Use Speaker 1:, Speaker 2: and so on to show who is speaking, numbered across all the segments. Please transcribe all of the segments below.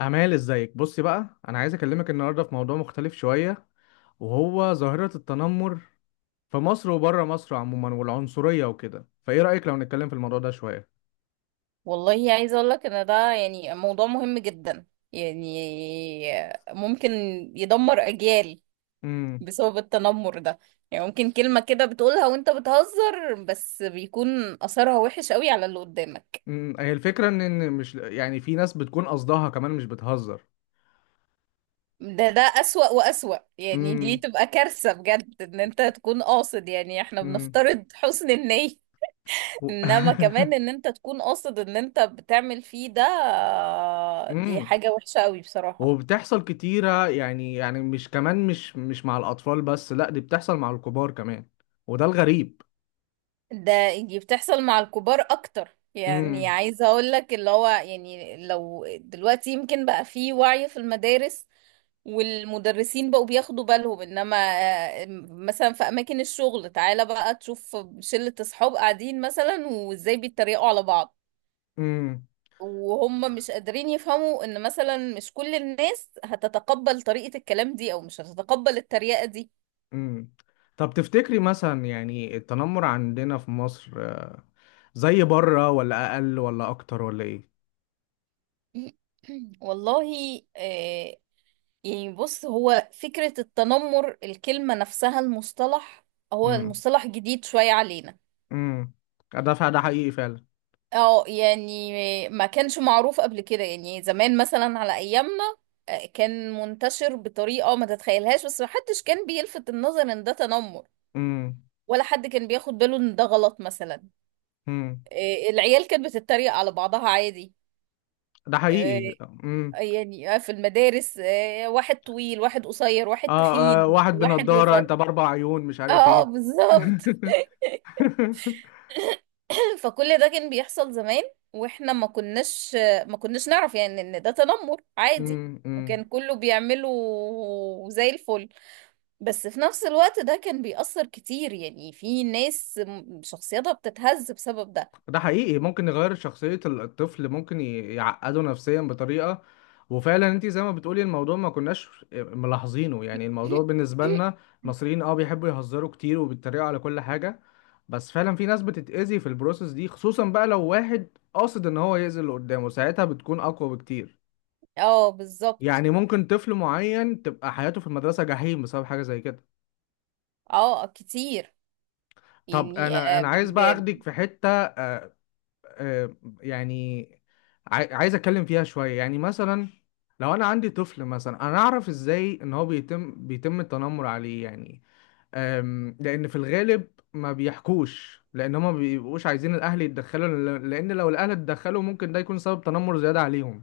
Speaker 1: أمال، ازيك؟ بصي بقى، أنا عايز أكلمك النهاردة في موضوع مختلف شوية، وهو ظاهرة التنمر في مصر وبره مصر عموما، والعنصرية وكده. فإيه رأيك لو نتكلم في الموضوع ده شوية؟
Speaker 2: والله عايزة اقول لك ان ده يعني موضوع مهم جدا، يعني ممكن يدمر اجيال
Speaker 1: امم.
Speaker 2: بسبب التنمر ده. يعني ممكن كلمة كده بتقولها وانت بتهزر، بس بيكون اثرها وحش قوي على اللي قدامك.
Speaker 1: هي الفكرة إن مش، يعني في ناس بتكون قصدها كمان مش بتهزر.
Speaker 2: ده اسوأ واسوأ، يعني دي
Speaker 1: امم.
Speaker 2: تبقى كارثة بجد ان انت تكون قاصد، يعني احنا
Speaker 1: امم.
Speaker 2: بنفترض حسن النية.
Speaker 1: و...
Speaker 2: انما كمان ان انت تكون قاصد ان انت بتعمل فيه ده، دي
Speaker 1: امم.
Speaker 2: حاجة وحشة قوي بصراحة.
Speaker 1: وبتحصل كتيرة، يعني مش كمان، مش مع الأطفال بس، لأ دي بتحصل مع الكبار كمان. وده الغريب.
Speaker 2: ده، دي بتحصل مع الكبار اكتر، يعني
Speaker 1: امم.
Speaker 2: عايزه اقول لك اللي هو، يعني لو دلوقتي يمكن بقى في وعي في المدارس والمدرسين بقوا بياخدوا بالهم. انما مثلا في اماكن الشغل، تعالى بقى تشوف شلة اصحاب قاعدين مثلا وازاي بيتريقوا على بعض، وهم مش قادرين يفهموا ان مثلا مش كل الناس هتتقبل طريقة الكلام دي او مش هتتقبل التريقة دي.
Speaker 1: امم. طب تفتكري مثلا، يعني التنمر عندنا في مصر زي بره، ولا اقل ولا اكتر ولا ايه؟
Speaker 2: والله، يعني بص، هو فكرة التنمر، الكلمة نفسها، المصطلح، هو
Speaker 1: امم.
Speaker 2: المصطلح جديد شوية علينا.
Speaker 1: امم. ده ده حقيقي فعلا.
Speaker 2: اه، يعني ما كانش معروف قبل كده، يعني زمان مثلا على ايامنا كان منتشر بطريقة ما تتخيلهاش، بس محدش كان بيلفت النظر ان ده تنمر،
Speaker 1: امم.
Speaker 2: ولا حد كان بياخد باله ان ده غلط مثلا.
Speaker 1: امم.
Speaker 2: العيال كانت بتتريق على بعضها عادي.
Speaker 1: ده
Speaker 2: آه،
Speaker 1: حقيقي. امم.
Speaker 2: يعني في المدارس، واحد طويل واحد قصير واحد تخين
Speaker 1: واحد
Speaker 2: واحد
Speaker 1: بنضارة،
Speaker 2: رفيع.
Speaker 1: انت باربع عيون، مش عارف
Speaker 2: اه،
Speaker 1: ايه.
Speaker 2: بالظبط. فكل ده كان بيحصل زمان، واحنا ما كناش نعرف يعني ان ده تنمر عادي،
Speaker 1: امم.
Speaker 2: وكان كله بيعمله زي الفل. بس في نفس الوقت ده كان بيأثر كتير، يعني في ناس شخصيتها بتتهز بسبب ده.
Speaker 1: ده حقيقي، ممكن يغير شخصية الطفل، ممكن يعقده نفسيا بطريقة. وفعلا انت زي ما بتقولي، الموضوع ما كناش ملاحظينه. يعني الموضوع بالنسبة لنا المصريين، بيحبوا يهزروا كتير، وبيتريقوا على كل حاجة. بس فعلا في ناس بتتأذي في البروسيس دي، خصوصا بقى لو واحد قاصد ان هو يأذي اللي قدامه، ساعتها بتكون اقوى بكتير.
Speaker 2: اه، بالظبط.
Speaker 1: يعني ممكن طفل معين تبقى حياته في المدرسة جحيم بسبب حاجة زي كده.
Speaker 2: اه، كتير.
Speaker 1: طب
Speaker 2: يعني
Speaker 1: انا انا عايز بقى
Speaker 2: ب...
Speaker 1: اخدك في حتة آه، يعني عايز اتكلم فيها شويه، يعني مثلا لو انا عندي طفل مثلا، انا اعرف ازاي ان هو بيتم التنمر عليه؟ يعني لان في الغالب ما بيحكوش، لان هما ما بيبقوش عايزين الاهل يتدخلوا. لان لو الاهل اتدخلوا ممكن ده يكون سبب تنمر زياده عليهم.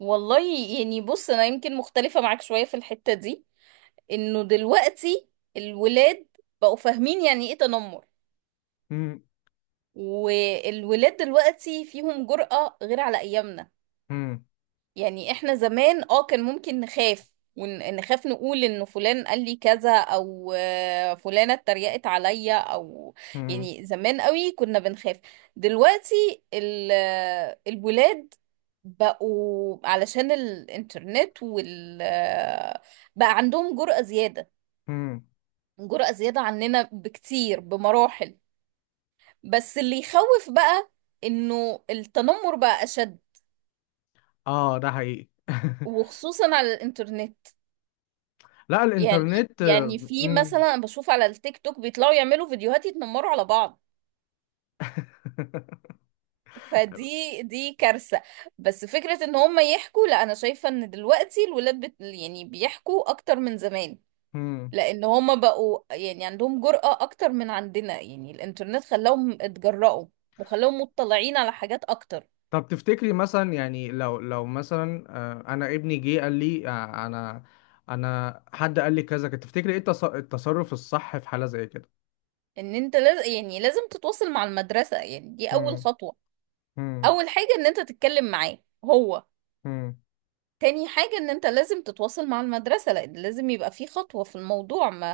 Speaker 2: والله، يعني بص، انا يمكن مختلفة معاك شوية في الحتة دي، انه دلوقتي الولاد بقوا فاهمين يعني ايه تنمر.
Speaker 1: مم،
Speaker 2: والولاد دلوقتي فيهم جرأة غير على أيامنا.
Speaker 1: مم،
Speaker 2: يعني احنا زمان كان ممكن نخاف، ونخاف نقول انه فلان قال لي كذا او فلانة اتريقت عليا او.
Speaker 1: مم،
Speaker 2: يعني زمان قوي كنا بنخاف. دلوقتي الولاد بقوا علشان الانترنت وال آه، بقى عندهم جرأة زيادة،
Speaker 1: مم.
Speaker 2: جرأة زيادة عننا بكتير بمراحل. بس اللي يخوف بقى انه التنمر بقى اشد،
Speaker 1: اه، ده حقيقي.
Speaker 2: وخصوصا على الانترنت.
Speaker 1: لا،
Speaker 2: يعني
Speaker 1: الانترنت
Speaker 2: يعني في مثلا أنا بشوف على التيك توك بيطلعوا يعملوا فيديوهات يتنمروا على بعض، فدي كارثة. بس فكرة ان هم يحكوا، لا، انا شايفة ان دلوقتي الولاد يعني بيحكوا اكتر من زمان،
Speaker 1: مم.
Speaker 2: لان هم بقوا يعني عندهم جرأة اكتر من عندنا، يعني الانترنت خلاهم اتجرأوا، وخلاهم مطلعين على حاجات اكتر.
Speaker 1: طب تفتكري مثلا، يعني لو مثلا انا ابني جه قال لي انا حد قال لي كذا كده، تفتكري ايه التصرف الصح في حالة زي كده؟
Speaker 2: ان انت لازم، يعني لازم تتواصل مع المدرسة، يعني دي اول
Speaker 1: مم،
Speaker 2: خطوة.
Speaker 1: مم،
Speaker 2: اول حاجة ان انت تتكلم معاه هو،
Speaker 1: مم،
Speaker 2: تاني حاجة ان انت لازم تتواصل مع المدرسة، لان لازم يبقى في خطوة في الموضوع، ما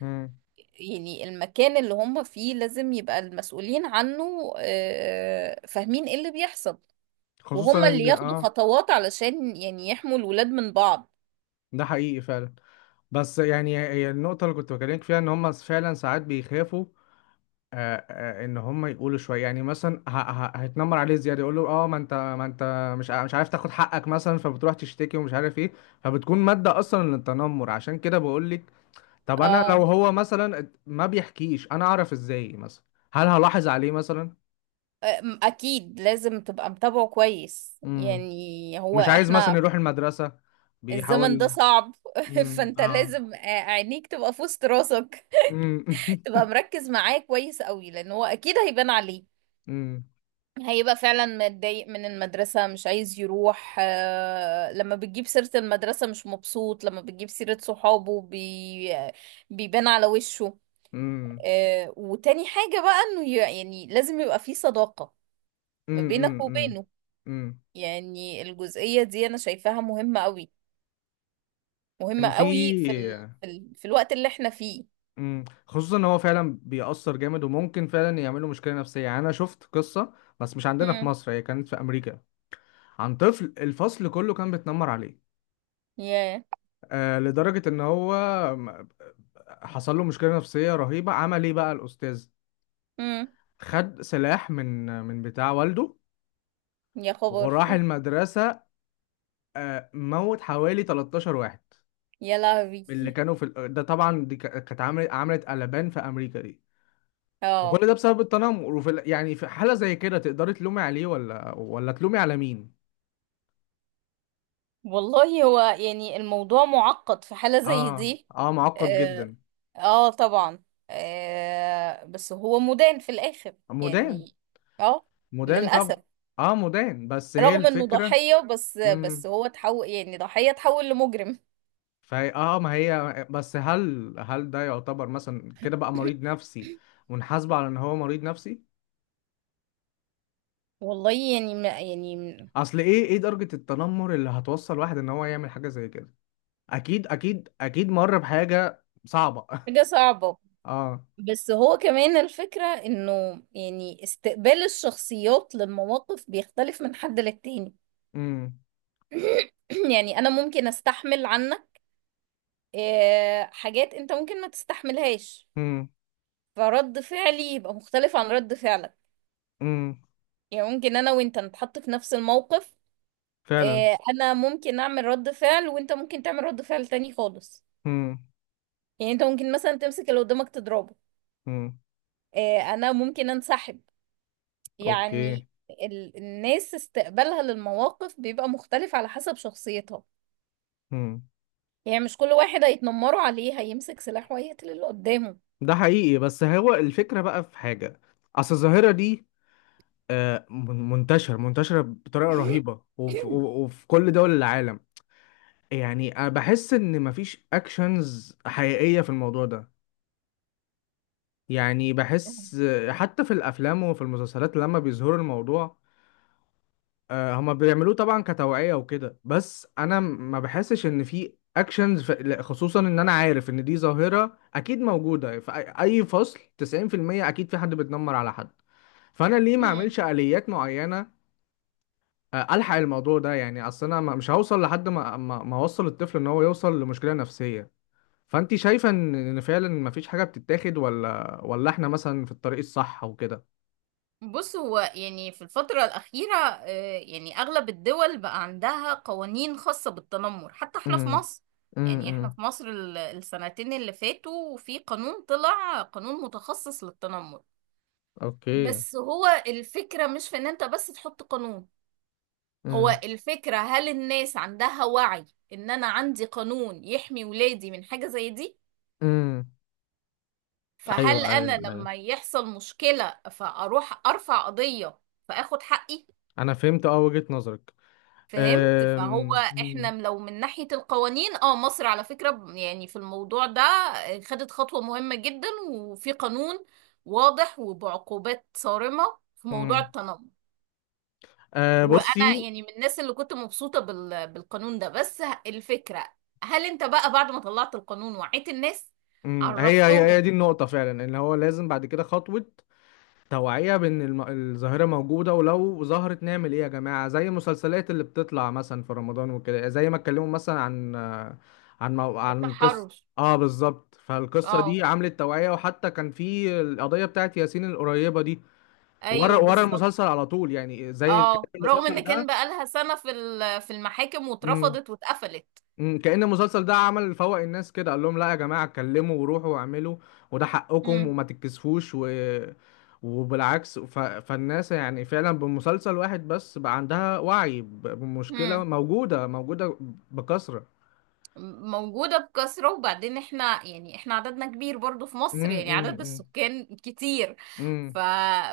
Speaker 1: مم.
Speaker 2: يعني المكان اللي هم فيه لازم يبقى المسؤولين عنه فاهمين ايه اللي بيحصل،
Speaker 1: خصوصا
Speaker 2: وهم اللي
Speaker 1: ان
Speaker 2: ياخدوا خطوات علشان يعني يحموا الولاد من بعض.
Speaker 1: ده حقيقي فعلا. بس يعني هي النقطة اللي كنت بكلمك فيها، ان هم فعلا ساعات بيخافوا ان هم يقولوا شويه. يعني مثلا، هيتنمر عليه زياده، يقول له اه ما انت مش مش عارف تاخد حقك مثلا، فبتروح تشتكي ومش عارف ايه، فبتكون مادة أصلا للتنمر. عشان كده بقول، طب انا لو
Speaker 2: اه.
Speaker 1: هو مثلا ما بيحكيش، انا اعرف ازاي مثلا؟ هل هلاحظ عليه مثلا؟
Speaker 2: اكيد لازم تبقى متابعه كويس،
Speaker 1: امم.
Speaker 2: يعني هو
Speaker 1: مش عايز مثلا
Speaker 2: احنا
Speaker 1: يروح المدرسة،
Speaker 2: الزمن ده
Speaker 1: بيحاول.
Speaker 2: صعب.
Speaker 1: امم.
Speaker 2: فانت
Speaker 1: اه.
Speaker 2: لازم عينيك تبقى في وسط راسك،
Speaker 1: امم.
Speaker 2: تبقى مركز معاه كويس قوي، لان هو اكيد هيبان عليه.
Speaker 1: امم.
Speaker 2: هيبقى فعلا متضايق من المدرسة، مش عايز يروح. لما بتجيب سيرة المدرسة مش مبسوط، لما بتجيب سيرة صحابه بيبان على وشه.
Speaker 1: امم.
Speaker 2: وتاني حاجة بقى انه يعني لازم يبقى في صداقة ما
Speaker 1: امم.
Speaker 2: بينك
Speaker 1: امم.
Speaker 2: وبينه.
Speaker 1: امم.
Speaker 2: يعني الجزئية دي انا شايفاها مهمة قوي، مهمة
Speaker 1: كان في.
Speaker 2: قوي في الوقت اللي احنا فيه.
Speaker 1: امم. خصوصا ان هو فعلا بيأثر جامد، وممكن فعلا يعمله مشكلة نفسية. يعني انا شفت قصة، بس مش عندنا في مصر، هي كانت في امريكا، عن طفل الفصل كله كان بيتنمر عليه
Speaker 2: يا
Speaker 1: لدرجة ان هو حصل له مشكلة نفسية رهيبة. عمل ايه بقى الأستاذ؟
Speaker 2: امم
Speaker 1: خد سلاح من بتاع والده،
Speaker 2: يا خبر،
Speaker 1: وراح المدرسة. موت حوالي 13 واحد
Speaker 2: يا لهوي.
Speaker 1: من اللي كانوا في ده طبعا. دي كانت عملت قلبان في أمريكا دي.
Speaker 2: اه،
Speaker 1: وكل ده بسبب التنمر. وفي يعني في حالة زي كده، تقدري تلومي عليه، ولا تلومي على مين؟
Speaker 2: والله هو يعني الموضوع معقد في حالة زي
Speaker 1: اه،
Speaker 2: دي.
Speaker 1: اه، معقد
Speaker 2: اه،
Speaker 1: جدا.
Speaker 2: آه طبعا. بس هو مدان في الآخر،
Speaker 1: مدان.
Speaker 2: يعني اه،
Speaker 1: مدان طبعا.
Speaker 2: للأسف.
Speaker 1: اه مدان، بس هي
Speaker 2: رغم انه
Speaker 1: الفكرة.
Speaker 2: ضحية، بس هو تحول، يعني ضحية تحول لمجرم.
Speaker 1: فهي ما هي، بس هل ده يعتبر مثلا كده بقى مريض نفسي، ونحاسبه على ان هو مريض نفسي؟
Speaker 2: والله يعني، ما يعني،
Speaker 1: اصل ايه درجة التنمر اللي هتوصل واحد ان هو يعمل حاجة زي كده؟ اكيد اكيد اكيد مر بحاجة صعبة.
Speaker 2: حاجة صعبة.
Speaker 1: اه.
Speaker 2: بس هو كمان الفكرة انه، يعني استقبال الشخصيات للمواقف بيختلف من حد للتاني.
Speaker 1: امم.
Speaker 2: يعني انا ممكن استحمل عنك حاجات انت ممكن ما تستحملهاش،
Speaker 1: امم.
Speaker 2: فرد فعلي يبقى مختلف عن رد فعلك.
Speaker 1: امم.
Speaker 2: يعني ممكن انا وانت نتحط في نفس الموقف،
Speaker 1: فعلا.
Speaker 2: انا ممكن اعمل رد فعل وانت ممكن تعمل رد فعل تاني خالص.
Speaker 1: امم.
Speaker 2: يعني انت ممكن مثلا تمسك اللي قدامك تضربه،
Speaker 1: امم.
Speaker 2: انا ممكن انسحب.
Speaker 1: اوكي.
Speaker 2: يعني الناس استقبالها للمواقف بيبقى مختلف على حسب شخصيتها.
Speaker 1: امم.
Speaker 2: يعني مش كل واحد هيتنمروا عليه هيمسك سلاح وهيقتل اللي قدامه.
Speaker 1: ده حقيقي، بس هو الفكرة بقى، في حاجة. اصل الظاهرة دي منتشرة بطريقة رهيبة، وفي كل دول العالم. يعني أنا بحس ان مفيش اكشنز حقيقية في الموضوع ده. يعني بحس، حتى في الافلام وفي المسلسلات لما بيظهروا الموضوع هما بيعملوه طبعا كتوعية وكده. بس انا ما بحسش ان في اكشنز لا، خصوصا ان انا عارف ان دي ظاهرة اكيد موجودة في أي فصل. 90% اكيد في حد بيتنمر على حد. فانا ليه ما
Speaker 2: مم.
Speaker 1: اعملش آليات معينة الحق الموضوع ده؟ يعني اصل انا مش هوصل لحد ما اوصل الطفل ان هو يوصل لمشكلة نفسية. فانت شايفه إن فعلا مفيش حاجه بتتاخد، ولا احنا مثلا في الطريق الصح وكده؟
Speaker 2: بص، هو يعني في الفترة الأخيرة يعني أغلب الدول بقى عندها قوانين خاصة بالتنمر، حتى احنا في
Speaker 1: امم.
Speaker 2: مصر. يعني احنا
Speaker 1: امم.
Speaker 2: في مصر السنتين اللي فاتوا في قانون، طلع قانون متخصص للتنمر.
Speaker 1: اوكي.
Speaker 2: بس هو الفكرة مش في ان انت بس تحط قانون، هو
Speaker 1: امم.
Speaker 2: الفكرة هل الناس عندها وعي ان انا عندي قانون يحمي ولادي من حاجة زي دي؟
Speaker 1: امم. ايوه،
Speaker 2: فهل انا
Speaker 1: ايوه، ايوه.
Speaker 2: لما يحصل مشكلة فاروح ارفع قضية فاخد حقي؟
Speaker 1: انا فهمت، وجهة نظرك.
Speaker 2: فهمت. فهو
Speaker 1: مم.
Speaker 2: احنا لو من ناحية القوانين، مصر على فكرة يعني في الموضوع ده خدت خطوة مهمة جدا، وفي قانون واضح وبعقوبات صارمة في موضوع
Speaker 1: مم.
Speaker 2: التنمر. وانا
Speaker 1: بصي.
Speaker 2: يعني من الناس اللي كنت مبسوطة بالقانون ده، بس الفكرة هل انت بقى بعد ما طلعت القانون وعيت الناس،
Speaker 1: مم. هي
Speaker 2: عرفتهم؟
Speaker 1: دي النقطة فعلا، ان هو لازم بعد كده خطوة توعية بإن الظاهرة موجودة، ولو ظهرت نعمل إيه يا جماعة؟ زي المسلسلات اللي بتطلع مثلا في رمضان وكده، زي ما اتكلموا مثلا عن قصة.
Speaker 2: التحرش.
Speaker 1: اه، بالظبط. فالقصة
Speaker 2: اه،
Speaker 1: دي عملت توعية. وحتى كان في القضية بتاعت ياسين القريبة دي، ورا
Speaker 2: ايوه،
Speaker 1: ورا
Speaker 2: بالظبط.
Speaker 1: المسلسل على طول. يعني زي كان
Speaker 2: اه، رغم ان
Speaker 1: المسلسل
Speaker 2: كان بقى لها سنة في المحاكم
Speaker 1: ده.
Speaker 2: واترفضت واتقفلت.
Speaker 1: مم، كأن المسلسل ده عمل فوق الناس كده، قال لهم لا يا جماعة، اتكلموا وروحوا واعملوا، وده حقكم، وما تتكسفوش، وبالعكس. فالناس يعني فعلا بمسلسل واحد بس بقى عندها وعي بمشكلة
Speaker 2: امم.
Speaker 1: موجودة موجودة بكثرة.
Speaker 2: موجودة بكثرة. وبعدين احنا، يعني احنا عددنا كبير برضو في
Speaker 1: مم،
Speaker 2: مصر، يعني
Speaker 1: مم،
Speaker 2: عدد
Speaker 1: مم،
Speaker 2: السكان كتير. ف...
Speaker 1: مم،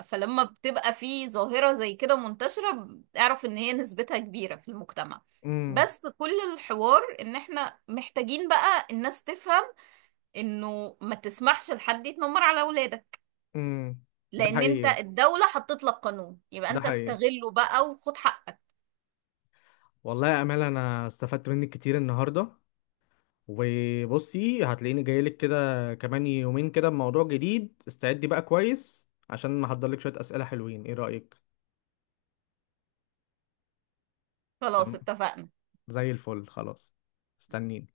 Speaker 2: فلما بتبقى في ظاهرة زي كده منتشرة، اعرف ان هي نسبتها كبيرة في المجتمع.
Speaker 1: مم،
Speaker 2: بس كل الحوار ان احنا محتاجين بقى الناس تفهم انه ما تسمحش لحد يتنمر على اولادك،
Speaker 1: مم. ده
Speaker 2: لان انت
Speaker 1: حقيقي،
Speaker 2: الدولة حطت لك قانون، يبقى
Speaker 1: ده
Speaker 2: انت
Speaker 1: حقيقي.
Speaker 2: استغله بقى وخد حقك.
Speaker 1: والله يا أمال، أنا استفدت منك كتير النهاردة. وبصي، هتلاقيني جاي لك كده كمان يومين كده، بموضوع جديد. استعدي بقى كويس، عشان محضر لك شوية أسئلة حلوين. ايه رأيك؟
Speaker 2: خلاص،
Speaker 1: تمام.
Speaker 2: اتفقنا.
Speaker 1: زي الفل، خلاص. استنيني.